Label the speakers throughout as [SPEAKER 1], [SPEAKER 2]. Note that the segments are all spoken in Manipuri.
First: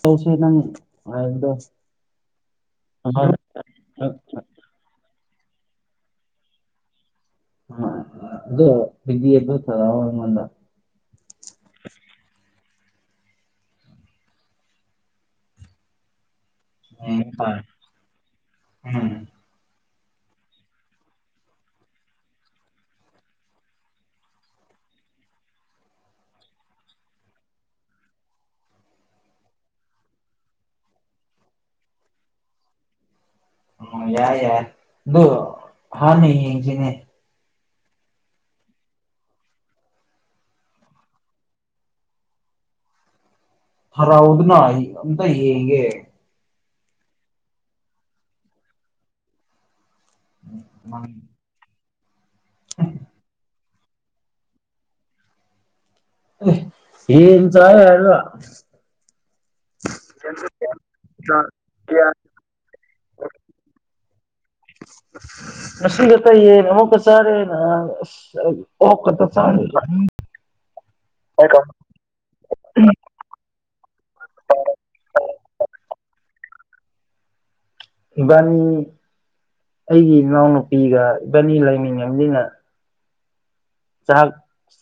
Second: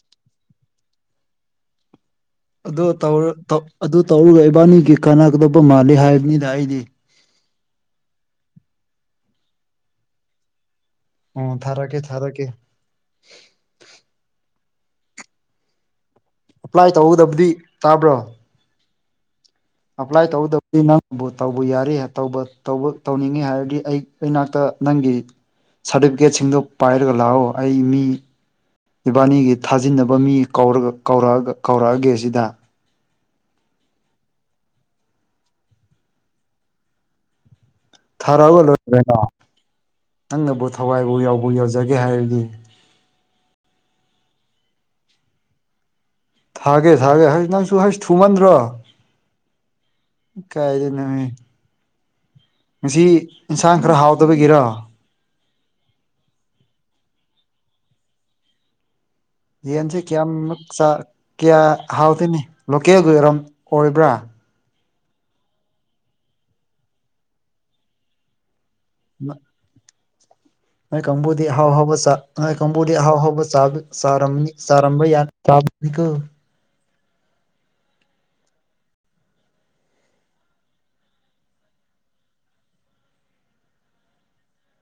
[SPEAKER 1] ꯇꯧꯁꯦ ꯅꯪ ꯍꯥꯏꯞꯗꯣ
[SPEAKER 2] ꯑꯗꫭ [unintelligible] ꯑꯗꯨ ꯇꯧꯔꯒ ꯏꯕꯥꯅꯤꯒꯤ ꯀꯥꯟꯅꯒꯗꯕ ꯃꯥꯜꯂꯦ ꯍꯥꯏꯕꯅꯤꯗ ꯑꯩꯗꯤ
[SPEAKER 1] ꯑꯥ ꯑꯗꯨꯗꯣ [unintelligible]
[SPEAKER 2] ꯑꯣ ꯊꯔꯛ ꯀꯦ ꯊꯔꯛ ꯀꯦ ꯑꯦꯄ꯭ꯂꯥꯏ
[SPEAKER 1] ꯎꯝ
[SPEAKER 2] ꯇꯧꯍꯧꯗꯕꯗꯤ ꯇꯥꯕ꯭ꯔꯣ
[SPEAKER 1] ꯎꯝ
[SPEAKER 2] ꯑꯄ꯭ꯂꯥꯏ ꯇꯧꯗꯕꯗꯤ ꯅꯪꯕꯨ ꯇꯧꯕ ꯌꯥꯔꯦ ꯇꯧꯕ ꯇꯧꯅꯤꯡꯉꯦ ꯍꯥꯏꯔꯗꯤ ꯑꯩ ꯑꯩꯅꯥꯛꯇ ꯅꯪꯒꯤ ꯁꯥꯔꯇꯤꯐꯤꯀꯦꯠꯁꯤꯡꯗꯣ ꯄꯥꯏꯔꯒ ꯂꯥꯛꯑꯣ ꯑꯩ ꯃꯤ ꯏꯕꯥꯅꯤꯒꯤ ꯊꯥꯖꯤꯟꯅꯕ ꯃꯤ ꯀꯧꯔꯛꯑꯒꯦ ꯁꯤꯗ
[SPEAKER 1] ꯎꯝ ꯌꯥꯏ ꯌꯥꯏ ꯑꯗꯣ ꯍꯥꯥꯟ ꯌꯦꯡꯁꯤꯅꯦ
[SPEAKER 2] ꯊꯥꯔꯥꯒꯂꯣꯏ ꯀꯩꯅꯣ ꯅꯪꯅꯕꯨ ꯊꯋꯥꯏꯕꯨ ꯌꯥꯎꯕ ꯌꯧꯖꯒꯦ ꯍꯥꯏꯔꯗꯤ
[SPEAKER 1] ꯍꯔꯥꯎꯗꯅ ꯑꯝꯇ ꯌꯦꯡꯒꯦ
[SPEAKER 2] ꯊꯥꯒꯦ ꯊꯥꯒꯦ ꯍꯁ ꯅꯪꯁꯨ ꯍꯁ ꯊꯨꯃꯟꯗ꯭ꯔꯣ ꯀꯥꯏꯗ ꯅꯃꯤ ꯉꯁꯤ ꯏꯟꯁꯥꯡ ꯈꯔ ꯍꯥꯎꯗꯕꯒꯤꯔꯣ
[SPEAKER 1] ꯌꯦꯟ ꯆꯔ ꯍꯥꯏꯜ
[SPEAKER 2] ꯌꯦꯟꯁꯦ ꯀꯌꯥꯃꯨꯛ ꯆꯥ ꯀꯌꯥ ꯍꯥꯎꯇꯦꯅꯦ ꯂꯣꯀꯦꯜꯒꯤ ꯑꯣꯏꯔꯝ ꯑꯣꯏꯕ꯭ꯔꯥ
[SPEAKER 1] [unintelligible] ꯑꯣꯀ ꯀ ꯆꯥꯡ
[SPEAKER 2] ꯅꯣꯏ ꯀꯥꯡꯕꯨꯗꯤ ꯑꯍꯥꯎ ꯍꯥꯎꯕ ꯆꯥ ꯅꯣꯏ ꯀꯥꯡꯕꯨꯗꯤ ꯑꯍꯥꯎ ꯍꯥꯎꯕ ꯆꯥ ꯆꯔꯝꯅꯤ ꯆꯥꯔꯝꯕ ꯌꯥꯅꯤ ꯀꯣ
[SPEAKER 1] ꯏꯕꯥꯅꯤ ꯑꯩꯒꯤ ꯏꯅꯥꯎꯅꯨꯄꯤꯒ ꯏꯕꯥꯅꯤ ꯂꯥꯏꯃꯤ ꯥꯥꯥꯅꯝꯅꯤꯅ ꯆꯥꯛ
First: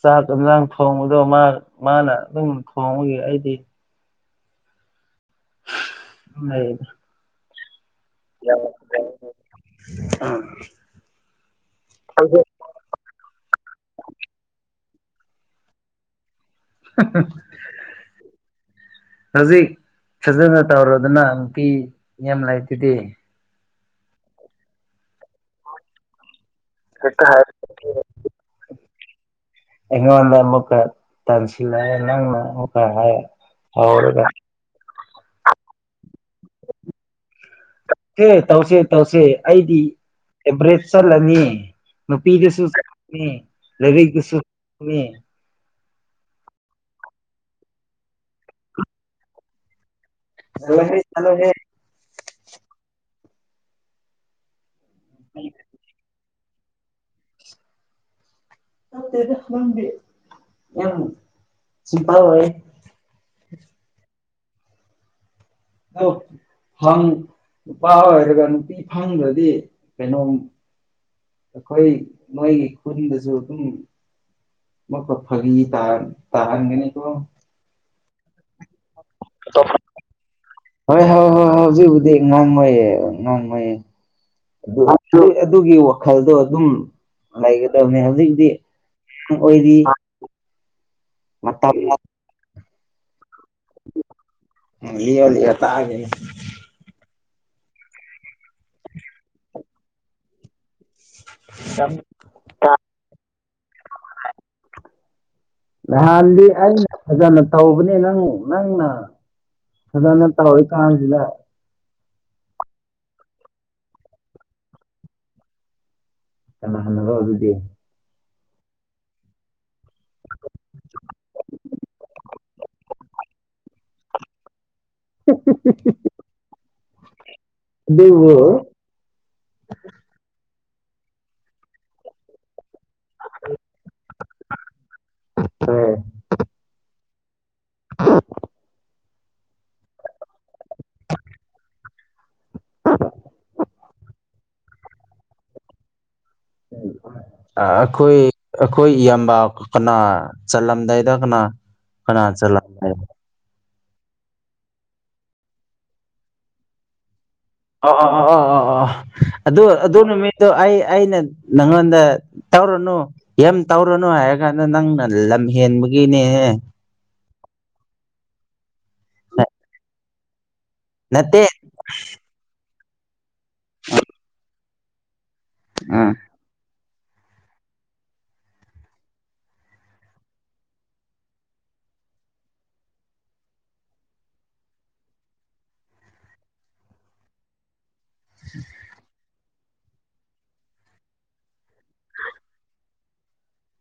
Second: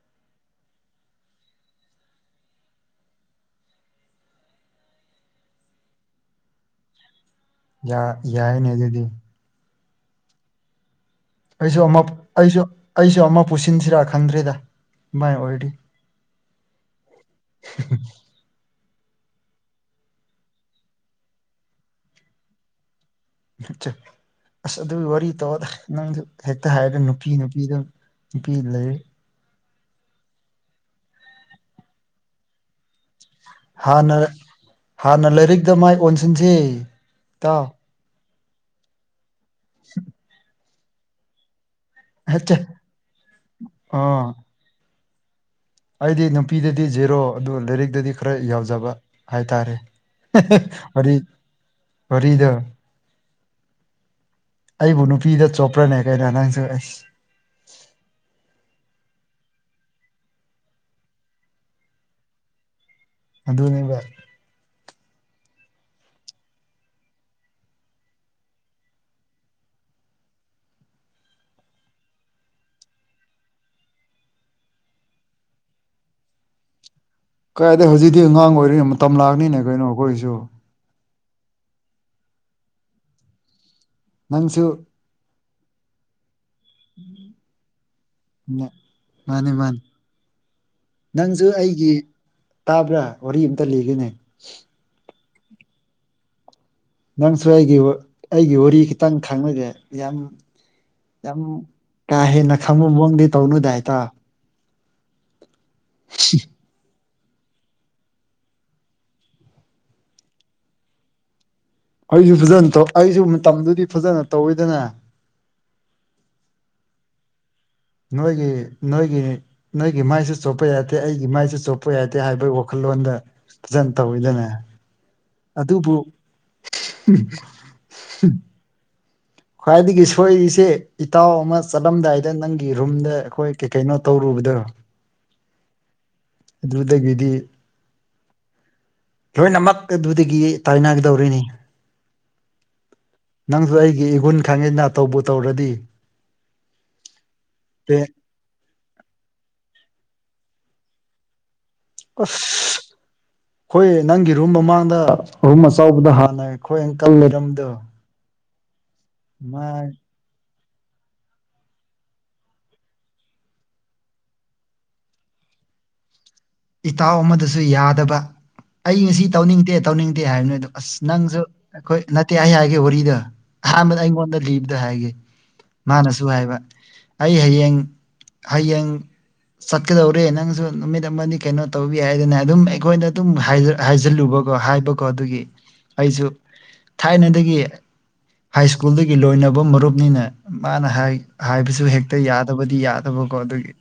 [SPEAKER 1] ꯆꯥꯛ ꯑꯦꯟꯖꯥꯡ ꯊꯣꯡꯕꯗꯣ ꯃꯥ ꯃꯥꯅ ꯑꯗꯨꯝ ꯊꯣꯡꯕꯒꯤ ꯑꯩꯗꯤ ꯂꯩ
[SPEAKER 2] ꯌꯥ ꯌꯥꯏꯅꯦ ꯑꯗꯨꯗꯤ
[SPEAKER 1] ꯑꯥ
[SPEAKER 2] ꯑꯩꯁꯨ ꯑꯃ ꯑꯩꯁꯨ ꯑꯩꯁꯨ ꯑꯃ ꯄꯨꯁꯤꯟꯁꯤꯔꯥ ꯈꯪꯗ꯭ꯔꯤꯗ ꯃꯥꯏ ꯑꯣꯏꯔꯗꯤ [inaudible]
[SPEAKER 1] ꯍꯧꯖꯤꯛ ꯐꯖꯅ ꯇꯧꯔꯣꯗꯅ ꯅꯨꯄꯤ ꯌꯥꯝ ꯂꯩꯇꯗꯤ
[SPEAKER 2] ꯑꯁ ꯑꯗꯨꯒꯤ ꯋꯥꯔꯤ ꯇꯣꯛꯑꯣꯗ ꯅꯪꯁꯨ ꯍꯦꯛꯇ ꯍꯥꯏꯔꯒ
[SPEAKER 1] ꯍꯦꯛꯇ
[SPEAKER 2] ꯅꯨꯄꯤ
[SPEAKER 1] ꯍꯥꯏ
[SPEAKER 2] ꯅꯨꯄꯤꯗꯨꯝ ꯅꯨꯄꯤ ꯂꯩ
[SPEAKER 1] ꯑꯩꯉꯣꯟꯗ ꯑꯃꯨꯛꯀ ꯇꯟꯁꯤꯜꯂꯛ ꯑꯦ ꯅꯪꯅ ꯃꯨꯛ
[SPEAKER 2] ꯍꯥꯟꯅ ꯍꯥꯟꯅ ꯂꯥꯏꯔꯤꯛꯇ ꯃꯥꯏ ꯑꯣꯟꯁꯤꯟꯁꯦ ꯇꯥꯎ
[SPEAKER 1] ꯑꯦ ꯇꯧꯁꯦ ꯇꯧꯁꯦ ꯑꯩꯗꯤ ꯑꯦꯚꯔꯦꯁ ꯆꯠꯂꯅꯤ
[SPEAKER 2] ꯑꯆꯥ
[SPEAKER 1] ꯅꯨꯄꯤꯗꯁꯨ ꯆꯠꯅꯤ
[SPEAKER 2] ꯑꯥ
[SPEAKER 1] ꯂꯥꯏꯔꯤꯛꯇꯁꯨ ꯆꯠꯅꯤ
[SPEAKER 2] ꯑꯩꯗꯤ ꯅꯨꯄꯤꯗꯗꯤ ꯖꯦꯔꯣ ꯑꯗꯨ ꯂꯥꯏꯔꯤꯛꯇꯗꯤ ꯈꯔ ꯌꯥꯎꯖꯕ ꯍꯥꯏ ꯇꯥꯔꯦ ꯍꯦꯍꯦ
[SPEAKER 1] ꯆꯠꯂꯣꯍꯦ
[SPEAKER 2] ꯋꯥꯔꯤ
[SPEAKER 1] ꯆꯠꯂꯣꯍꯦ
[SPEAKER 2] ꯋꯥꯔꯤꯗꯣ ꯑꯩꯕꯨ ꯅꯨꯄꯤꯗ ꯆꯣꯞꯄ꯭ꯔꯅꯦ ꯀꯩꯅꯣ ꯅꯪꯁꯨ ꯑꯩꯁ
[SPEAKER 1] ꯈꯪꯗꯦꯗ ꯗ ꯅꯪꯗꯤ ꯌꯥꯝ ꯆꯤꯄ ꯑꯣꯏꯌꯦ
[SPEAKER 2] ꯑꯗꯨꯅꯦꯕ
[SPEAKER 1] ꯑꯧ ꯪꯐꯪ ꯅꯨꯄꯥ ꯑꯣꯏꯔꯒ ꯅꯨꯄꯤ ꯐꯪꯗ꯭ꯔꯗꯤ ꯀꯩꯅꯣꯝ ꯑꯩꯈꯣꯏ ꯅꯣꯏꯒꯤ ꯈꯨꯟꯗꯁꯨ ꯑꯗꯨꯝ ꯃꯛꯀ ꯐꯒꯤ ꯇꯥ ꯇꯥꯍꯟꯒꯅꯤꯀꯣ
[SPEAKER 2] ꯀꯥꯏꯗꯩ ꯍꯧꯖꯤꯛꯇꯤ ꯑꯉꯥꯡ ꯑꯣꯏꯔꯤ ꯃꯇꯝ ꯂꯥꯛꯅꯤꯅꯦ ꯀꯩꯅꯣ ꯑꯩꯈꯣꯏꯁꯨ
[SPEAKER 1] ꯍꯣꯏ ꯍꯣꯏ ꯍꯣꯏ ꯍꯧꯖꯤꯛꯕꯨꯗꯤ ꯉꯥꯡꯉꯣꯏꯌꯦ ꯉꯥꯡꯉꯣꯏꯌꯦ
[SPEAKER 2] ꯅꯪꯁꯨ
[SPEAKER 1] ꯑꯗꯨ ꯑꯗꯨ ꯑꯗꯨꯒꯤ ꯋꯥꯈꯜꯗꯣ ꯑꯗꯨꯝ ꯂꯩꯒꯗꯕꯅꯤ ꯍꯧꯖꯤꯛꯤ
[SPEAKER 2] ꯃꯥꯅꯤ
[SPEAKER 1] ꯑꯣꯏꯔꯤ
[SPEAKER 2] ꯃꯥꯅꯤ ꯅꯪꯁꯨ
[SPEAKER 1] ꯃꯇꯝ
[SPEAKER 2] ꯑꯩꯒꯤ ꯇꯥꯕ꯭ꯔꯥ ꯋꯥꯔꯤ ꯑꯃꯝꯇ ꯂꯤꯒꯦꯅꯦ
[SPEAKER 1] ꯌꯥ ꯇꯒꯤꯅꯤ
[SPEAKER 2] ꯅꯪꯁꯨ ꯑꯩꯒꯤ ꯑꯩꯒꯤ ꯋꯥꯔꯤ ꯈꯤꯇꯪ ꯈꯥꯡꯂꯒꯦ ꯌꯥꯝ ꯌꯥꯝ ꯀꯥ ꯍꯦꯟꯅ ꯈꯪꯕ ꯃꯑꯣꯡꯗꯤ ꯇꯧꯅꯨꯗꯥ ꯏꯇꯥꯎ
[SPEAKER 1] ꯅꯍꯥꯟꯗꯤ ꯑꯩꯅ ꯐꯖꯅ ꯇꯧꯕꯅꯤ ꯅꯪ ꯅꯪꯅ ꯐꯖꯅ ꯇꯧꯔꯤꯀꯥꯟꯁꯤꯗ
[SPEAKER 2] ꯑꯩꯁꯨ ꯐꯖꯅ ꯇꯧ ꯑꯩꯁꯨ ꯃꯇꯝꯗꯨꯗꯤ ꯐꯖꯅ ꯇꯧꯋꯤꯗꯅ
[SPEAKER 1] ꯆꯅꯥ ꯍꯅꯒ ꯑꯗꯨꯗꯤ
[SPEAKER 2] ꯅꯣꯏꯒꯤ ꯅꯣꯏꯒꯤ ꯅꯣꯏꯒꯤ ꯃꯥꯏꯁꯨ ꯆꯣꯞꯄ ꯌꯥꯗꯦ ꯑꯩꯒꯤ ꯃꯥꯏꯁꯨ ꯆꯣꯞꯄ ꯌꯥꯗꯦ ꯍꯥꯏꯕꯒꯤ ꯋꯥꯈꯜꯂꯣꯟꯗ ꯑꯦꯛꯖꯥꯝ ꯇꯧꯋꯤꯗꯅ
[SPEAKER 1] [unintelligible]
[SPEAKER 2] ꯎꯝ [unintelligible]
[SPEAKER 1] ꯑꯗꯨꯕꯨ
[SPEAKER 2] ꯈ꯭ꯋꯥꯏꯗꯒꯤ ꯁꯣꯏꯔꯤꯁꯦ ꯏꯇꯥꯎ ꯑꯃ ꯆꯠꯂꯝꯗꯥꯏꯗ ꯅꯪ ꯔꯨꯝꯗ ꯑꯩꯈꯣꯏ ꯀꯩ ꯀꯩꯅꯣ ꯇꯧꯔꯨꯕꯗꯣ
[SPEAKER 1] ꯍꯣꯏ
[SPEAKER 2] ꯑꯗꯨꯗꯒꯤꯗꯤ
[SPEAKER 1] [unintelligible]
[SPEAKER 2] ꯂꯣꯏꯅꯃꯛ ꯑꯗꯨꯗꯒꯤ ꯇꯥꯏꯅꯒꯗꯧꯔꯤꯅꯤ ꯅꯪꯁꯨ ꯑꯩꯒꯤ ꯏꯒꯨꯟ ꯈꯪꯉꯤꯅ ꯇꯧꯕꯨ ꯇꯧꯔꯗꯤ
[SPEAKER 1] ꯑꯥ
[SPEAKER 2] ꯑꯦ
[SPEAKER 1] ꯑꯩꯈꯣꯏ ꯑꯈꯣꯏ ꯏꯌꯥꯝꯕꯥ ꯀꯅꯥ ꯆꯠꯂꯝꯗꯥꯏ ꯁꯤꯗ ꯀꯅꯥ ꯀꯅꯥ
[SPEAKER 2] ꯑꯁ
[SPEAKER 1] ꯆꯂꯝꯒꯦ
[SPEAKER 2] ꯑꯩꯈꯣꯏ ꯅꯪꯒꯤ ꯔꯨꯝ ꯃꯃꯥꯡꯗ ꯔꯨꯝ ꯑꯆꯧꯕꯗ ꯍꯥꯟꯅꯩ ꯑꯩꯈꯣꯏ ꯑꯪꯀꯜꯂ
[SPEAKER 1] ꯑꯣ ꯑꯣ ꯑꯣ ꯑꯣ ꯑꯣ ꯑꯣ ꯑꯗꯨ
[SPEAKER 2] ꯃꯥ
[SPEAKER 1] ꯑꯗꯨ ꯅꯨꯃꯤꯠꯇꯣ ꯑꯩ ꯑꯩꯅ ꯅꯪꯉꯣꯟꯗ ꯇꯧꯔꯨꯅꯨ ꯌꯥꯝ ꯇꯧꯔꯨꯅꯨ ꯍꯥꯏꯔ ꯀꯥꯟꯗ ꯅꯪꯅ ꯂꯝ ꯍꯦꯟꯕ ꯕꯒꯤꯅꯦ
[SPEAKER 2] ꯏꯇꯥꯎ ꯑꯃꯗꯨꯁꯨ ꯌꯥꯗꯕ ꯑꯩ ꯉꯁꯤ ꯇꯧꯅꯤꯡꯗꯦ ꯇꯧꯅꯤꯡꯗꯦ ꯍꯥꯏꯕꯅꯤ ꯑꯗꯣ ꯑꯁ ꯅꯪꯁꯨ
[SPEAKER 1] ꯅꯠꯇꯦ
[SPEAKER 2] ꯑꯩꯈꯣꯏ ꯅꯠꯇꯦ ꯑꯩ ꯍꯥꯏꯒꯦ ꯋꯥꯔꯤꯗꯣ ꯑꯍꯥꯟꯕꯗ ꯑꯩꯉꯣꯟꯗ ꯂꯤꯕꯗ ꯍꯥꯏꯒꯦ
[SPEAKER 1] ꯎꯝ
[SPEAKER 2] ꯃꯥꯅꯁꯨ ꯍꯥꯏꯕ ꯑꯩ ꯍꯌꯦꯡ ꯍꯌꯦꯡ ꯆꯠꯀꯗꯧꯔꯦ ꯅꯪꯁꯨ ꯅꯨꯃꯤꯠ ꯑꯃ ꯅꯤ ꯀꯩꯅꯣ ꯇꯧꯕꯤ ꯌꯥꯏꯗꯅ ꯑꯗꯨꯝ ꯑꯩꯈꯣꯏꯅ ꯑꯗꯨꯝ ꯍꯥꯏꯖꯤꯜꯂꯨꯕꯀꯣ ꯍꯥꯏꯕꯀꯣ ꯑꯗꯨꯒꯤ ꯑꯩꯁꯨ ꯊꯥꯏꯅꯗꯒꯤ ꯍꯥꯏ ꯁ꯭ꯀꯨꯜꯗꯒꯤ ꯂꯣꯏꯅꯕ ꯕ ꯃꯔꯨꯞꯅꯤꯅ ꯃꯥꯅ ꯍꯥꯏꯕꯁꯨ ꯍꯦꯛꯇ ꯌꯥꯗꯕꯗꯤ ꯌꯥꯗꯕꯀꯣ ꯑꯗꯨꯒꯤ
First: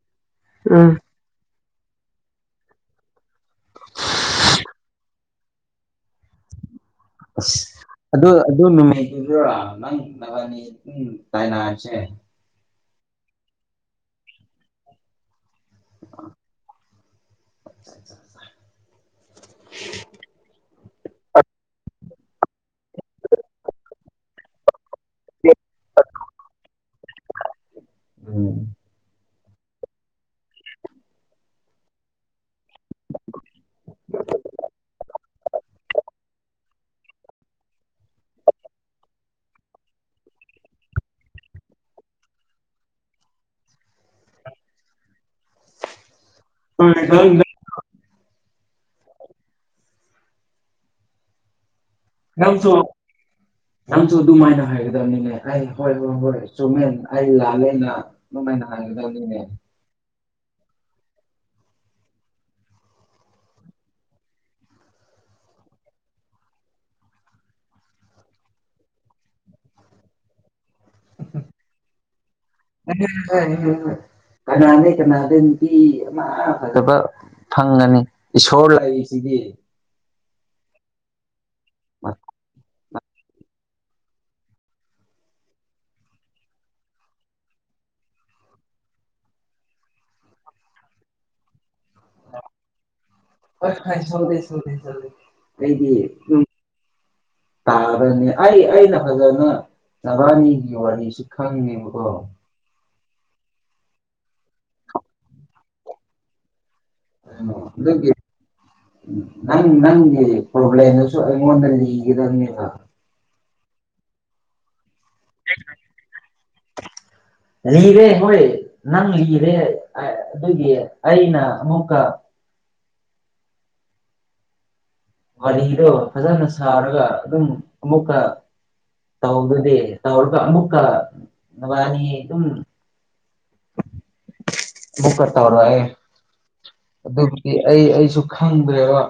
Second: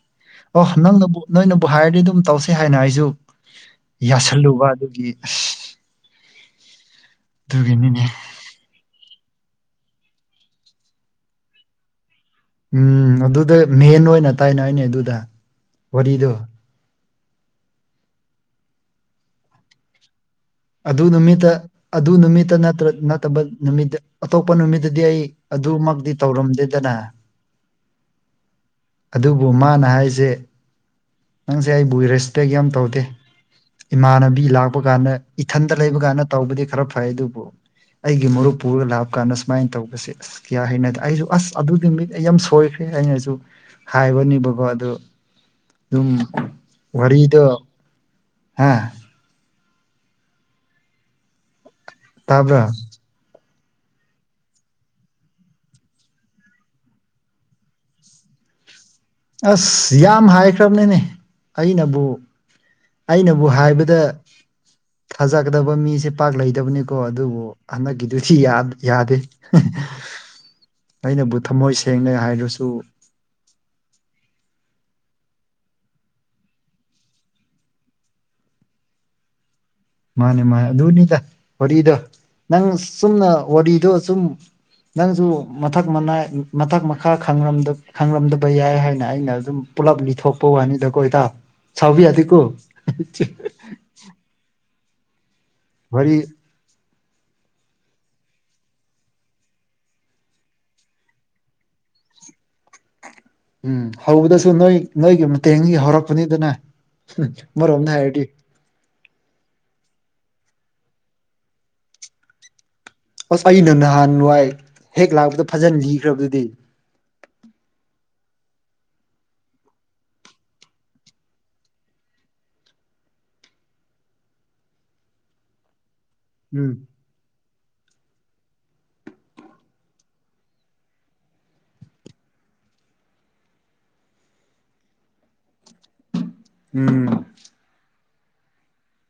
[SPEAKER 2] ꯑꯣ
[SPEAKER 1] ꯎꯝ
[SPEAKER 2] ꯅꯪꯅꯕꯨ ꯅꯣꯏꯅꯕꯨ ꯍꯥꯏꯔꯗꯤ ꯑꯗꯨꯝ ꯇꯧꯁꯦ ꯁꯦ ꯍꯥꯏꯅ ꯑꯩꯁꯨ ꯌꯥꯁꯜꯂꯨꯕ ꯑꯗꯨꯒꯤ
[SPEAKER 1] ꯑꯁ
[SPEAKER 2] ꯑꯗꯨꯒꯤꯅꯤꯅꯦ
[SPEAKER 1] ꯑꯗꯨ ꯑꯗꯨ ꯅꯨꯃꯤꯠ ꯅꯪ ꯃꯕꯥꯅꯤ ꯎ ꯇꯥꯏꯅꯁꯦ
[SPEAKER 2] ꯎꯝ ꯑꯗꯨꯗ ꯃꯦꯟ ꯑꯣꯏꯅ ꯇꯥꯏꯅ ꯑꯅꯦ ꯑꯗꯨꯗ ꯋꯥꯔꯤꯗꯣ
[SPEAKER 1] [unintelligible]
[SPEAKER 2] ꯑꯗꯨ ꯅꯨꯃꯤꯠꯇ ꯑꯗꯨ ꯅꯨꯃꯤꯠꯇ ꯅꯠꯇꯕ ꯅꯨꯃꯤꯠꯇ ꯑꯇꯣꯞꯄ ꯅꯨꯃꯤꯠꯇꯗꯤ ꯑꯩ ꯑꯗꯨꯃꯛꯇꯤ ꯇꯧꯔꯝꯗꯦꯗꯅ
[SPEAKER 1] ꯎꯝ
[SPEAKER 2] ꯑꯗꯨ ꯃꯥꯅ ꯍꯥꯏꯁꯦ ꯅꯪꯁꯦ ꯑꯩꯕꯨ ꯔꯦꯁꯄꯦꯛ ꯌꯥꯝ ꯇꯧꯗꯦ ꯏꯃꯥꯟꯅꯕꯤ ꯂꯥꯛꯄ ꯀꯥꯟꯗ ꯏꯊꯟꯗ ꯂꯩꯕ ꯀꯥꯟꯗ ꯇꯧꯕꯗꯤ ꯈꯔ ꯐꯩ ꯑꯗꯨꯕꯨ ꯑꯩꯒꯤ ꯃꯨꯞ ꯄꯨꯔꯒ ꯂꯥꯞꯄꯀꯥꯟꯗ ꯁꯨꯃꯥꯏꯅ ꯇꯧꯕꯁꯦ ꯑꯁ ꯀꯌꯥ ꯍꯩꯅꯗꯦ ꯑꯩꯁꯨ ꯑꯁ ꯑꯗꯨꯒꯤ ꯃꯤꯠꯇ ꯑꯩ ꯌꯥꯝ ꯁꯣꯏꯈ꯭ꯔꯦ ꯑꯩꯅꯁꯨ ꯍꯥꯏꯕꯅꯦꯕꯀꯣ ꯑꯗꯨ ꯑꯗꯨꯝ
[SPEAKER 1] ꯅꯪ
[SPEAKER 2] ꯋꯥꯔꯤꯗꯣ ꯍꯥ ꯇꯥꯕ꯭ꯔꯥ
[SPEAKER 1] ꯅꯪꯁꯨ ꯅꯪꯁꯨ ꯑꯗꯨꯃꯥꯏꯅ ꯍꯥꯏꯒꯗꯕꯅꯤꯅꯦ ꯑꯩ ꯍꯣꯏ ꯍꯣꯏ ꯍꯣꯏ ꯆꯨꯝꯃꯦꯟ ꯑꯩ ꯂꯥꯜꯂꯦꯅ ꯑꯗꯨꯃꯥꯏꯅ ꯍꯥꯏꯒꯗꯕꯅꯤꯅꯦ
[SPEAKER 2] ꯑꯁ ꯌꯥꯝ ꯍꯥꯏꯈ꯭ꯔꯕꯅꯤꯅꯦ ꯑꯩꯅꯕꯨ ꯑꯩꯅꯕꯨ ꯍꯥꯏꯕꯗ ꯊꯥꯖꯒꯗꯕ ꯃꯤꯁꯦ ꯄꯥꯛ ꯂꯩꯗꯕꯅꯤꯀꯣ ꯑꯗꯨꯕꯨ ꯍꯟꯗꯛꯀꯤꯗꯨꯗꯤ ꯌꯥꯗꯦ [inaudible] ꯑꯩꯅꯕꯨ ꯊꯃꯣꯏ ꯁꯦꯡꯅ ꯍꯥꯏꯔꯁꯨ
[SPEAKER 1] ꯀꯅꯥ ꯂꯩ ꯀꯅꯥꯗ ꯅꯨꯄꯤ ꯑꯃ ꯐꯖꯕ ꯐꯪꯒꯅꯤ ꯏꯁꯣꯔ ꯂꯩꯔꯤꯁꯤꯒꯤ
[SPEAKER 2] ꯃꯥꯅꯦ ꯃꯥꯅꯦ ꯑꯗꯨꯅꯤꯗ ꯋꯥꯔꯤꯗꯣ ꯅꯪ ꯁꯨꯝꯅ ꯋꯥꯔꯤꯗꯣ ꯁꯨꯝ ꯅꯪꯁꯨ ꯃꯊꯛ ꯃꯅꯥꯏ ꯃꯊꯛ ꯃꯈꯥ ꯈꯪꯔꯝꯗ ꯈꯪꯔꯝꯗꯕ ꯌꯥꯏ ꯍꯥꯏꯅ ꯑꯩꯅ ꯑꯗꯨꯝ ꯄꯨꯜꯂꯞ ꯂꯤꯊꯣꯛꯄ ꯋꯥꯅꯤꯗꯀꯣ ꯏꯇꯥꯎ ꯁꯥꯎꯕ ꯌꯥꯗꯦꯀꯣ
[SPEAKER 1] ꯍꯣꯏ ꯍꯣꯏ ꯁꯥꯎꯗꯦ ꯁꯥꯎꯗꯦ ꯁꯥꯎꯗꯦ ꯑꯩꯗꯤ
[SPEAKER 2] ꯋꯥꯔꯤ
[SPEAKER 1] ꯍꯝ
[SPEAKER 2] [inaudible]
[SPEAKER 1] ꯇꯥꯕ꯭ꯔꯥꯅꯦ ꯑꯩ ꯑꯩꯅ ꯐꯖꯅ ꯅꯕꯥꯅꯤꯒꯤ ꯋꯥꯅꯤ ꯁꯤ ꯈꯪꯗꯦꯕꯀꯣ
[SPEAKER 2] ꯎꯝ ꯍꯧꯕꯗꯁꯨ ꯅꯣꯏ ꯅꯣꯏꯒꯤ ꯃꯇꯦꯡꯗꯒꯤ ꯍꯧꯔꯛꯄꯅꯤꯗꯅ ꯑꯃꯔꯣꯝꯗ
[SPEAKER 1] ꯅꯪꯒꯤ
[SPEAKER 2] ꯍꯥꯏꯔꯗꯤ
[SPEAKER 1] ꯅꯪ ꯅꯪꯒꯤ ꯄꯣꯕ꯭ꯂꯦꯝꯗꯨꯁꯨ ꯑꯩꯉꯣꯟꯗ ꯂꯤꯒꯗꯕꯅꯦꯕ
[SPEAKER 2] ꯑꯁ ꯑꯩꯅ ꯅꯍꯥꯟ ꯋꯥꯏ ꯍꯦꯛ ꯂꯥꯛꯄꯗ ꯐꯖꯅ ꯂꯤꯈ꯭ꯔꯕꯗꯨꯗꯤ
[SPEAKER 1] ꯂꯤꯔꯦ ꯍꯣꯏ ꯅꯪ ꯂꯤꯔꯦ ꯑꯗꯨꯒꯤ ꯑꯩꯅ ꯑꯃꯨꯛꯀ ꯋꯥꯂꯤꯗꯣ ꯐꯖꯅ
[SPEAKER 2] ꯎꯝ
[SPEAKER 1] ꯁꯥꯔꯒ ꯑꯗꯨꯝ ꯑꯃꯨꯛꯀ ꯇꯧꯗꯗꯤ ꯇꯧꯔꯒ ꯑꯃꯨꯛꯀ ꯋꯥꯅꯤ ꯑꯗꯨꯝ ꯃꯨꯛꯀ ꯇꯧꯔꯛꯑꯦ
[SPEAKER 2] ꯎꯝ
[SPEAKER 1] ꯑꯗꯨꯕꯨꯗꯤ ꯑꯩ ꯑꯩꯁꯨ ꯈꯪꯗ꯭ꯔꯦꯕ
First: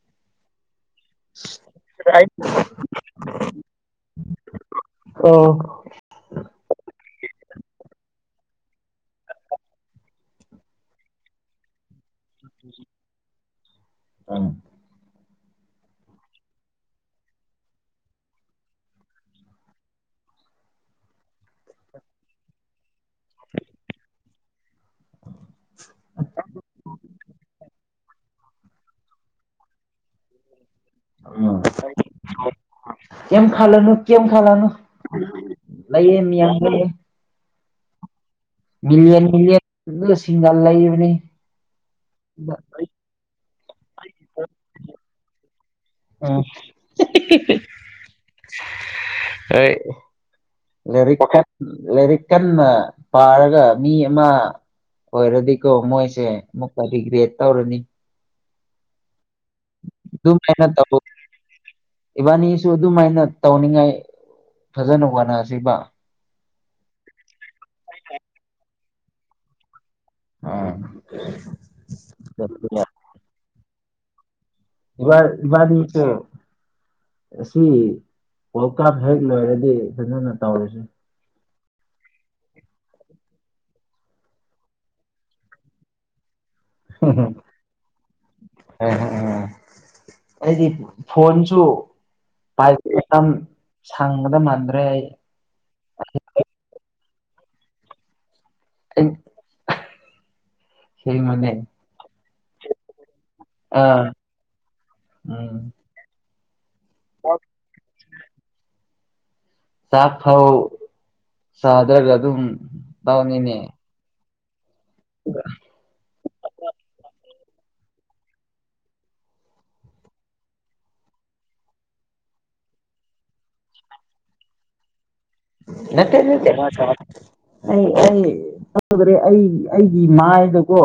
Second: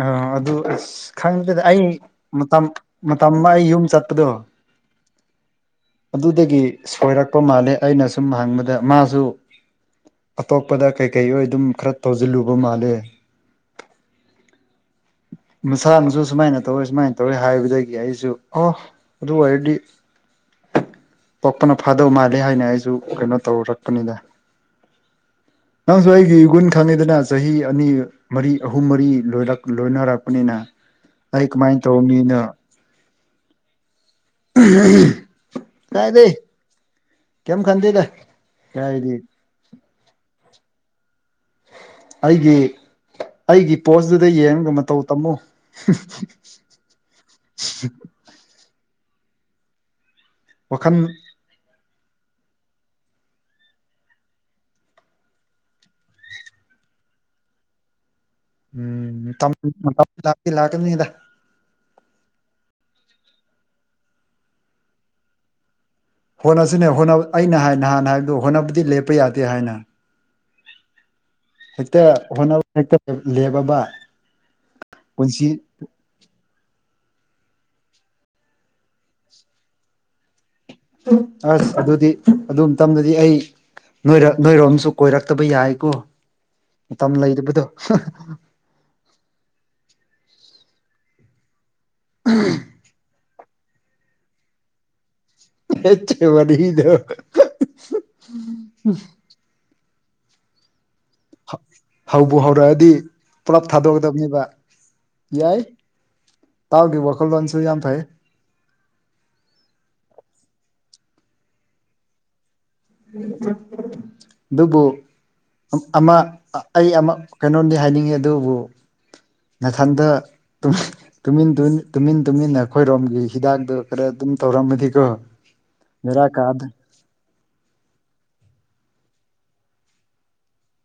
[SPEAKER 2] ꯑ ꯑꯗꯨ ꯑꯁ ꯈꯪꯗꯗꯦꯗ ꯑꯩ ꯃꯇꯝ ꯃꯇꯝ ꯑꯃ ꯑꯩ ꯌꯨꯝ ꯆꯠꯄꯗꯣ
[SPEAKER 1] ꯀꯥ
[SPEAKER 2] ꯑꯗꯨꯗꯒꯤ ꯁꯣꯏꯔꯛꯄ ꯃꯥꯜꯂꯦ ꯑꯩꯅ ꯁꯨꯝ ꯍꯪꯕꯗ ꯃꯥꯁꯨ ꯑꯇꯣꯞꯄꯗ ꯀꯩꯀꯩ ꯑꯣꯏ ꯑꯗꯨꯝ ꯈꯔ ꯇꯧꯁꯤꯜꯂꯨꯕ ꯃꯥꯜꯂꯦ
[SPEAKER 1] ꯑꯪ
[SPEAKER 2] ꯃꯁꯥꯅꯁꯨ ꯁꯨꯃꯥꯏꯅ ꯇꯧꯋꯦ ꯁꯨꯃꯥꯏꯅ ꯇꯧꯋꯦ ꯍꯥꯏꯕꯗꯒꯤ ꯑꯩꯁꯨ ꯑꯣ ꯑꯗꯨ ꯑꯣꯏꯔꯗꯤ ꯄꯣꯛꯄꯅ ꯐꯥꯗꯧ ꯃꯥꯜꯂꯦ ꯍꯥꯏꯅ ꯑꯩꯁꯨ ꯀꯩꯅꯣ ꯇꯧꯔꯛꯄꯅꯤꯗ ꯅꯪꯁꯨ ꯑꯩꯒꯤ ꯏꯒꯨꯟ ꯈꯪꯉꯤꯗꯅ ꯆꯍꯤ ꯑꯅꯤ ꯃꯔꯤ ꯑꯍꯨꯝ ꯃꯔꯤ ꯂꯣꯏꯔꯛ ꯂꯣꯏꯅꯔꯛꯄꯅꯤꯅ ꯑꯩ ꯀꯃꯥꯏ ꯇꯧꯕ ꯃꯤꯅꯣ
[SPEAKER 1] ꯀꯦꯝ ꯈꯥꯜꯂꯅꯨ ꯀꯝ ꯈꯜꯂꯅꯨ ꯂꯩꯌꯦ
[SPEAKER 2] ꯀꯥꯏꯗꯩ
[SPEAKER 1] ꯃꯤꯌꯥꯝ ꯂꯩꯌꯦ
[SPEAKER 2] ꯀꯩꯝ ꯈꯟꯗꯦꯗ ꯀꯥꯏꯗꯤ
[SPEAKER 1] ꯃꯤꯂꯤꯌꯟ ꯃꯤꯂꯤꯌꯟ ꯐꯖꯅ ꯁꯤꯡꯅ ꯂꯩꯕꯅꯤ
[SPEAKER 2] ꯑꯩꯒꯤ ꯑꯩꯒꯤ ꯄꯣꯁꯇꯨꯗ ꯌꯦꯡꯒ ꯃꯇꯧ ꯇꯝꯃꯨ
[SPEAKER 1] ꯎꯝ ꯍꯣꯏ
[SPEAKER 2] ꯋꯥꯈꯜ
[SPEAKER 1] ꯂꯥꯏꯔꯤꯛ ꯂꯥꯏꯔꯤꯛ ꯀꯟꯅ ꯄꯥꯔꯒ ꯃꯤ ꯑꯃ ꯑꯣꯏꯔꯗꯤꯀꯣ ꯃꯣꯏꯁꯦ ꯑꯃꯨꯛꯀ ꯔꯤꯒ꯭ꯔꯦꯠ ꯇꯧꯔꯅꯤ
[SPEAKER 2] ꯎꯝ ꯂꯥꯛꯇꯤ
[SPEAKER 1] ꯑꯗꯨꯃꯥꯏꯅ ꯇꯧ
[SPEAKER 2] ꯂꯥꯛꯀꯅꯤꯗ
[SPEAKER 1] ꯏꯕꯅꯤꯁꯨ ꯑꯗꯨꯃꯥꯏꯅ ꯇꯧꯅꯤꯡꯉꯥꯏ ꯐꯖꯅ ꯍꯣꯠꯅꯁꯤꯕ
[SPEAKER 2] ꯍꯣꯠꯅꯁꯤꯅꯦ ꯍꯣꯠ ꯑꯩꯅ ꯍꯥꯏ ꯅꯍꯥꯟ ꯍꯥꯏꯕꯗꯨ ꯍꯣꯠꯅꯕꯗꯤ ꯂꯦꯞꯄ ꯌꯥꯗꯦ ꯍꯥꯏꯅ ꯍꯦꯛꯇ ꯍꯣꯠꯅꯕ ꯍꯦꯛꯇ ꯂꯦꯞꯕꯕ
[SPEAKER 1] ꯏꯕ ꯏꯕꯅꯤꯁꯦ ꯑꯁꯤ ꯋꯥꯔꯜ ꯀꯞ ꯍꯦꯛ ꯂꯣꯏꯔꯗꯤ ꯐꯖꯅ ꯇꯧꯔꯖꯤ
[SPEAKER 2] ꯑꯁ ꯑꯗꯨꯗꯤ ꯑꯗꯨ ꯃꯇꯝꯗꯗꯤ ꯑꯩ ꯅꯣꯏꯔ ꯅꯣꯏꯔꯣꯝꯁꯨ ꯀꯣꯏꯔꯛꯇꯕ ꯌꯥꯏꯀꯣ ꯃꯇꯝ ꯂꯩꯇꯕꯗꯣ ꯍꯥ
[SPEAKER 1] ꯍꯥꯏꯗꯤ ꯐꯣꯟꯁꯨꯝ ꯄꯥꯏꯗꯦ ꯊꯝ ꯁꯪꯕꯗ ꯃꯥꯟꯗ꯭ꯔꯦ ꯑꯩ
[SPEAKER 2] [unintelligible] ꯋꯥꯔꯤꯗꯣ
[SPEAKER 1] ꯀꯩꯅꯣꯅꯦ
[SPEAKER 2] ꯍꯧꯕꯨ ꯍꯧꯔꯛꯑꯗꯤ ꯄꯨꯂꯞ ꯊꯗꯣꯛꯀꯗꯕꯅꯦꯕ
[SPEAKER 1] ꯎꯝ
[SPEAKER 2] ꯌꯥꯏ ꯇꯥꯎꯒꯤ ꯋꯥꯈꯜꯂꯣꯟꯁꯨ ꯌꯥꯝ ꯐꯩ
[SPEAKER 1] ꯆꯥꯛ ꯐꯧ ꯁꯥꯗ꯭ꯔꯒ ꯑꯗꯨꯝ ꯇꯧꯅꯤꯅꯦ
[SPEAKER 2] ꯑꯗꯨꯕꯨ ꯑꯃ ꯑꯩ ꯑꯃ ꯀꯩꯅꯣꯝꯗꯤ ꯍꯥꯏꯅꯤꯡꯉꯤ ꯑꯗꯨꯕꯨ ꯅꯊꯟꯗ ꯇꯨꯝ ꯇꯨꯃꯤꯟ ꯇꯨꯃꯤꯟꯅ ꯑꯈꯣꯏꯔꯣꯝꯒꯤ ꯍꯤꯗꯥꯛꯗꯣ ꯈꯔ ꯑꯗꯨꯝ ꯇꯧꯔꯝꯃꯗꯤ ꯀꯣ
[SPEAKER 1] ꯅꯠꯇꯦ ꯅꯠꯇꯦ ꯑꯩ ꯑꯩ ꯆꯠꯗ꯭ꯔꯦ ꯑꯩ ꯑꯩꯒꯤ ꯃꯥꯏꯗꯀꯣ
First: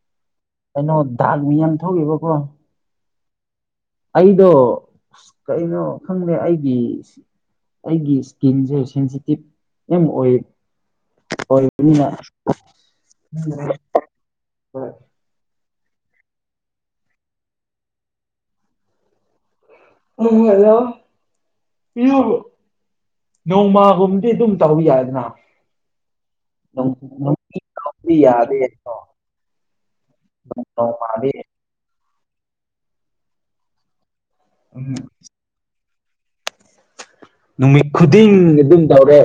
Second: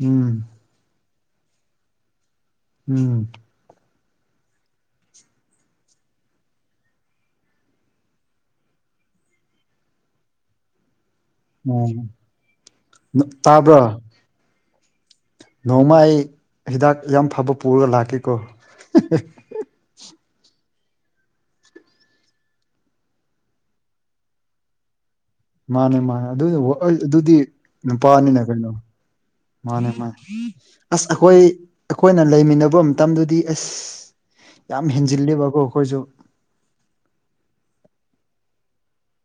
[SPEAKER 2] ꯎꯝ
[SPEAKER 1] ꯇꯥꯛ ꯃꯤ ꯌꯥꯝ ꯊꯣꯛꯑꯦꯕꯀꯣ
[SPEAKER 2] ꯎꯝ
[SPEAKER 1] ꯑꯩꯗꯣ ꯀꯩꯅꯣ ꯈꯪꯗꯦ ꯑꯩꯒꯤ ꯑꯩꯒꯤ ꯏꯁꯀꯤꯟꯖꯦ ꯁꯦꯟꯁꯤꯇꯤꯞ ꯌꯥꯝ ꯑꯣꯏ
[SPEAKER 2] ꯎꯝ
[SPEAKER 1] ꯑꯣꯏꯕꯅꯤꯅ
[SPEAKER 2] ꯅ ꯇꯕ꯭ꯔ ꯅꯣꯡꯃ ꯑꯩ ꯍꯤꯗꯥꯛ ꯌꯥꯝ ꯐꯕ ꯄꯨꯔꯒ ꯂꯥꯛꯀꯦꯀꯣ
[SPEAKER 1] [unintelligible] [unintelligible] ꯅꯣꯡꯃꯒꯨꯝꯕꯗꯤ ꯑꯗꯨꯝ ꯇꯧꯕ ꯌꯥꯏꯗꯅ
[SPEAKER 2] ꯃꯥꯅꯦ ꯃꯥꯅꯦ ꯑꯗꯨ ꯋꯥ
[SPEAKER 1] ꯅꯣꯡ
[SPEAKER 2] ꯑꯗꯨꯗꯤ
[SPEAKER 1] ꯅꯨꯡꯇꯤ ꯇꯧꯕꯗꯤ
[SPEAKER 2] ꯅꯨꯄꯥꯅꯤꯅ
[SPEAKER 1] ꯌꯥꯗꯦ
[SPEAKER 2] ꯀꯩꯅꯣ ꯃꯥꯅꯦ ꯃꯥꯅꯦ ꯑꯁ
[SPEAKER 1] ꯅꯣꯡꯃꯗꯤ
[SPEAKER 2] ꯑꯈꯣꯏ ꯈꯣꯏꯅ ꯂꯩꯃꯤꯟꯅꯕ ꯃꯇꯝꯗꯨꯗꯤ ꯑꯁ ꯌꯥꯝ
[SPEAKER 1] ꯎꯝ
[SPEAKER 2] ꯍꯦꯟꯖꯤꯜꯂꯦꯕꯀꯣ ꯈꯣꯏꯖꯨ
[SPEAKER 1] ꯅꯨꯃꯤꯠ ꯈꯨꯗꯤꯡꯒꯤ ꯑꯗꯨꯝ ꯇꯧꯔꯦ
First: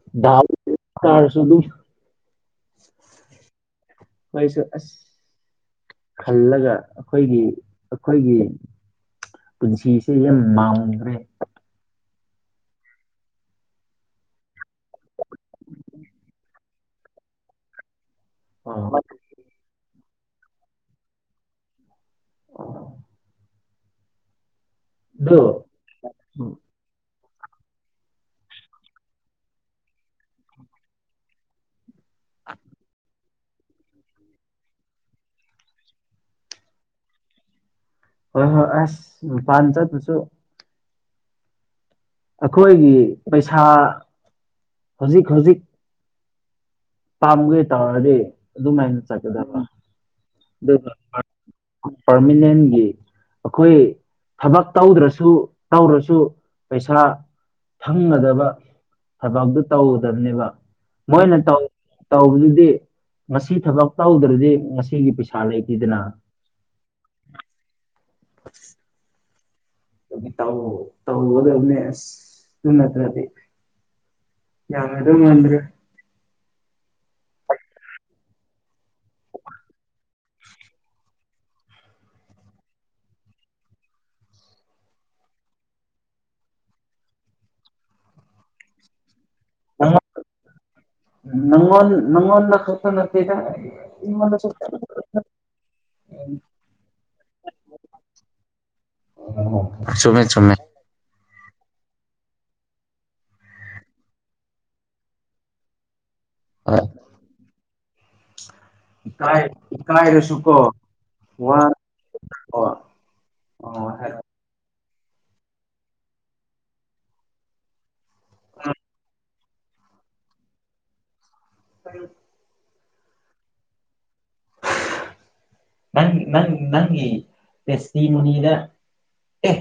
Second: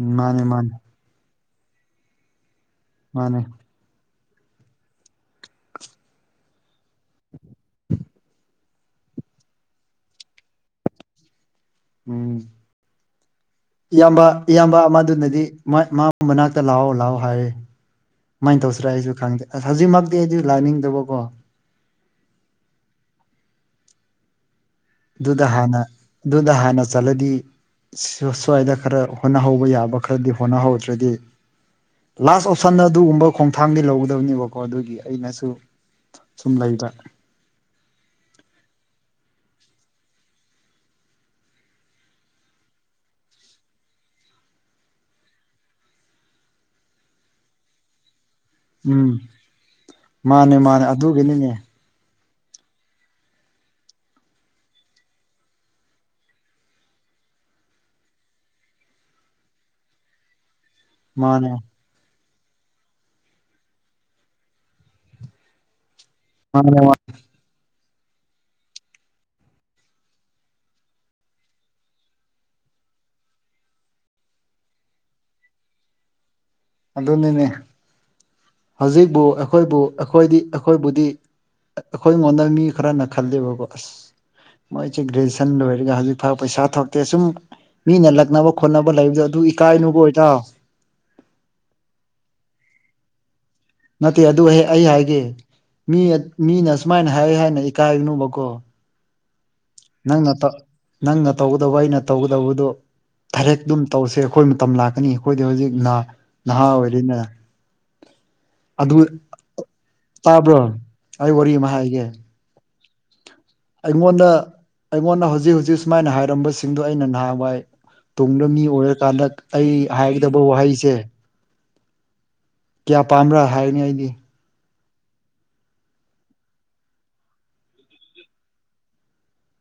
[SPEAKER 2] ꯎꯝ ꯃꯥꯅꯦ
[SPEAKER 1] ꯗꯥꯎ
[SPEAKER 2] ꯃꯥꯅꯦ
[SPEAKER 1] [unintelligible] ꯑꯗꯨꯝ
[SPEAKER 2] ꯃꯥꯅꯦ
[SPEAKER 1] ꯑꯩꯁꯦ ꯑꯁ ꯈꯜꯂꯒ ꯑꯈꯣꯏꯒꯤ ꯑꯈꯣꯏꯒꯤ ꯄꯨꯟꯁꯤꯁꯦ ꯌꯥꯝ ꯃꯥꯎꯟꯒ꯭ꯔꯦ
[SPEAKER 2] ꯎꯝ ꯏꯌꯥꯝꯕ ꯏꯌꯥꯝꯕ ꯑꯃꯗꯨꯅꯗꯤ ꯃꯥ ꯃꯥꯏꯃꯅꯥꯛꯇ ꯂꯥꯛꯑꯣ ꯂꯥꯛꯑꯣ ꯍꯥꯏꯌꯦ ꯀꯨꯃꯥꯏꯅ ꯇꯧꯁꯤꯔ
[SPEAKER 1] ꯑꯗꯨ
[SPEAKER 2] ꯑꯩꯁꯨ ꯈꯪꯗꯦ ꯑꯁ ꯍꯧꯖꯤꯛꯃꯛꯇꯤ ꯑꯩꯗꯤ ꯂꯥꯛꯅꯤꯡꯗꯕꯀꯣ
[SPEAKER 1] ꯑꯣ
[SPEAKER 2] ꯑꯗꯨꯗ ꯍꯥꯟꯅ ꯑꯗꯨꯗ ꯍꯥꯟꯅ ꯆꯠꯂꯗꯤ ꯁꯨ ꯁ꯭ꯋꯥꯏꯗ ꯈꯔ ꯍꯣꯠꯅꯍꯧꯕ ꯌꯥꯕ ꯈꯔꯗꯤ ꯍꯣꯠꯅꯍꯧꯗ꯭ꯔꯗꯤ ꯂꯥꯁ ꯑꯣꯞꯁꯟꯗ ꯑꯗꯨꯒꯨꯝꯕ ꯈꯣꯡꯊꯥꯡꯗꯤ ꯂꯧꯒꯗꯕꯅꯦꯕꯀꯣ ꯑꯗꯨꯒꯤ ꯑꯩꯅꯁꯨ ꯁꯨꯝ ꯂꯩꯕ
[SPEAKER 1] ꯍꯣꯏ ꯍꯣꯏ ꯑꯁ ꯃꯄꯥꯟ ꯆꯠꯄꯁꯨ ꯑꯈꯣꯏꯒꯤ ꯄꯩꯁꯥ ꯍꯧꯖꯤꯛ ꯍꯧꯖꯤꯛ ꯇꯥꯝꯒꯦ ꯇꯧꯔꯗꯤ ꯑꯗꯨꯝꯃꯥꯏꯅ
[SPEAKER 2] ꯎꯝ
[SPEAKER 1] ꯆꯠꯀꯗꯕ
[SPEAKER 2] ꯃꯥꯅꯦ ꯃꯥꯅꯦ
[SPEAKER 1] ꯑꯗꯨꯒ
[SPEAKER 2] ꯑꯗꯨꯒꯤꯅꯤꯅꯦ
[SPEAKER 1] ꯄꯥꯔꯃꯤꯅꯦꯟꯒꯤ ꯑꯈꯣꯏ ꯊꯕꯛ ꯇꯧꯗ꯭ꯔꯁꯨ ꯇꯧꯔꯁꯨ ꯄꯩꯁꯥ ꯐꯪꯒꯗꯕ ꯊꯕꯛꯇꯨ ꯇꯧꯒꯗꯝꯅꯦꯕ ꯃꯣꯏꯅ
[SPEAKER 2] ꯃꯥꯅꯦ
[SPEAKER 1] ꯇꯧ ꯇꯧꯕꯗꯨꯗꯤ ꯉꯁꯤ ꯊꯕꯛ ꯇꯧꯗ꯭ꯔꯗꯤ ꯉꯁꯤꯒꯤ ꯄꯩꯁꯥ ꯂꯩꯇꯦꯗꯅ
[SPEAKER 2] ꯃꯥꯅꯦ ꯃꯥ
[SPEAKER 1] [inaudible] ꯇꯧꯒꯗꯝꯅꯦ ꯑꯁ ꯑꯗꯨ ꯅꯠꯇ꯭ꯔꯗꯤ ꯌꯥꯒꯗꯧ ꯃꯥꯟꯗ꯭ꯔꯦ
[SPEAKER 2] ꯑꯗꯨꯅꯤꯅꯦ ꯍꯧꯖꯤꯛꯕꯨ ꯑꯩꯈꯣꯏꯕꯨ ꯑꯩꯈꯣꯏꯗꯤ ꯑꯈꯣꯏꯕꯨꯗꯤ ꯑꯈꯣꯏ ꯃꯣꯟꯗ ꯃꯤ ꯈꯔꯅ ꯈꯜꯂꯦꯕꯀꫭ ꯑꯁ ꯃꯣꯏꯖꯦ ꯒ꯭ꯔꯦꯖ꯭ꯋꯦꯁꯟ ꯂꯣꯏꯔꯒ ꯍꯧꯖꯤꯛ ꯐꯥꯎ ꯄꯩꯁꯥ ꯊꯣꯛꯇꯦ ꯁꯨꯝ ꯃꯤꯅ ꯂꯛꯅꯕ ꯈꯣꯠꯅꯕ ꯂꯩꯕꯗꯨ ꯑꯗꯨ ꯏꯀꯥꯏꯅꯨꯀꫭ ꯏꯇꯥꯎ
[SPEAKER 1] [unintelligible] ꯅꯪꯉꫭꯟꯗ ꯈꯛꯇ ꯅꯠꯇꯦꯗ
[SPEAKER 2] ꯅꯠꯇꯦ ꯑꯗꯨ
[SPEAKER 1] ꯑꯩꯉꯣꯟꯗꯁꯨ
[SPEAKER 2] ꯑꯩ ꯍꯥꯏꯒꯦ ꯃꯤ ꯃꯤꯅ ꯑꯁꯨꯝꯃꯥꯏꯅ ꯍꯥꯏ ꯍꯥꯏꯅ ꯏꯀꯥꯏꯅꯨꯕꯀꯣ
[SPEAKER 1] [inaudible]
[SPEAKER 2] ꯅꯪꯅ ꯇꯧ
[SPEAKER 1] ꯆꯨꯝꯃꯦ
[SPEAKER 2] ꯅꯪꯅ ꯇꯧꯒꯗꯕ ꯑꯩꯅ ꯇꯧꯒꯗꯕꯗꯣ ꯊꯔꯦꯛ ꯑꯗꯨꯝ ꯇꯧꯁꯦ ꯑꯈꯣꯏ ꯃꯇꯝ ꯂꯥꯛꯀꯅꯤ ꯑꯈꯣꯏꯗꯤ ꯍꯧꯖꯤꯛ ꯅꯥꯍꯥ
[SPEAKER 1] ꯍꯣꯏ
[SPEAKER 2] ꯑꯣꯏꯔꯤꯅ ꯑꯗꯨ
[SPEAKER 1] ꯏꯀꯥꯏ ꯏꯀꯥꯏꯔꯁꯨꯀꯣ
[SPEAKER 2] ꯇꯥꯕ꯭ꯔꯣ ꯑꯩ ꯋꯥꯔꯤ ꯑꯃ
[SPEAKER 1] ꯋꯥꯅꯀꯣ
[SPEAKER 2] ꯍꯥꯏꯒꯦ
[SPEAKER 1] ꯑꯣ ꯍꯥꯏꯔꯣ
[SPEAKER 2] ꯑꯩꯉꯣꯟꯗ ꯑꯩꯉꯣꯟꯗ ꯍꯧꯖꯤꯛ ꯍꯧꯖꯤꯛ ꯁꯨꯝꯃꯥꯏꯅ ꯍꯥꯏꯔꯝꯕꯁꯤꯡꯗꫭ ꯑꯩꯅ ꯅꯍꯥꯟꯋꯥꯏ ꯇꯨꯡꯗ ꯃꯤ ꯑꯣꯏꯔꯀꯥꯟꯗ ꯑꯩ ꯍꯥꯏꯒꯗꯕ ꯋꯥꯍꯩꯁꯦ
[SPEAKER 1] [unintelligible]
[SPEAKER 2] ꯀ꯭ꯌꯥ ꯄꯥꯝꯕ꯭ꯔ ꯍꯥꯏꯔꯅꯤ ꯑꯩꯗꯤ
[SPEAKER 1] ꯅꯪ ꯅꯪ ꯅꯪꯒꯤ ꯔꯁꯇꯤ ꯃꯨꯅꯤꯗ ꯑꯦ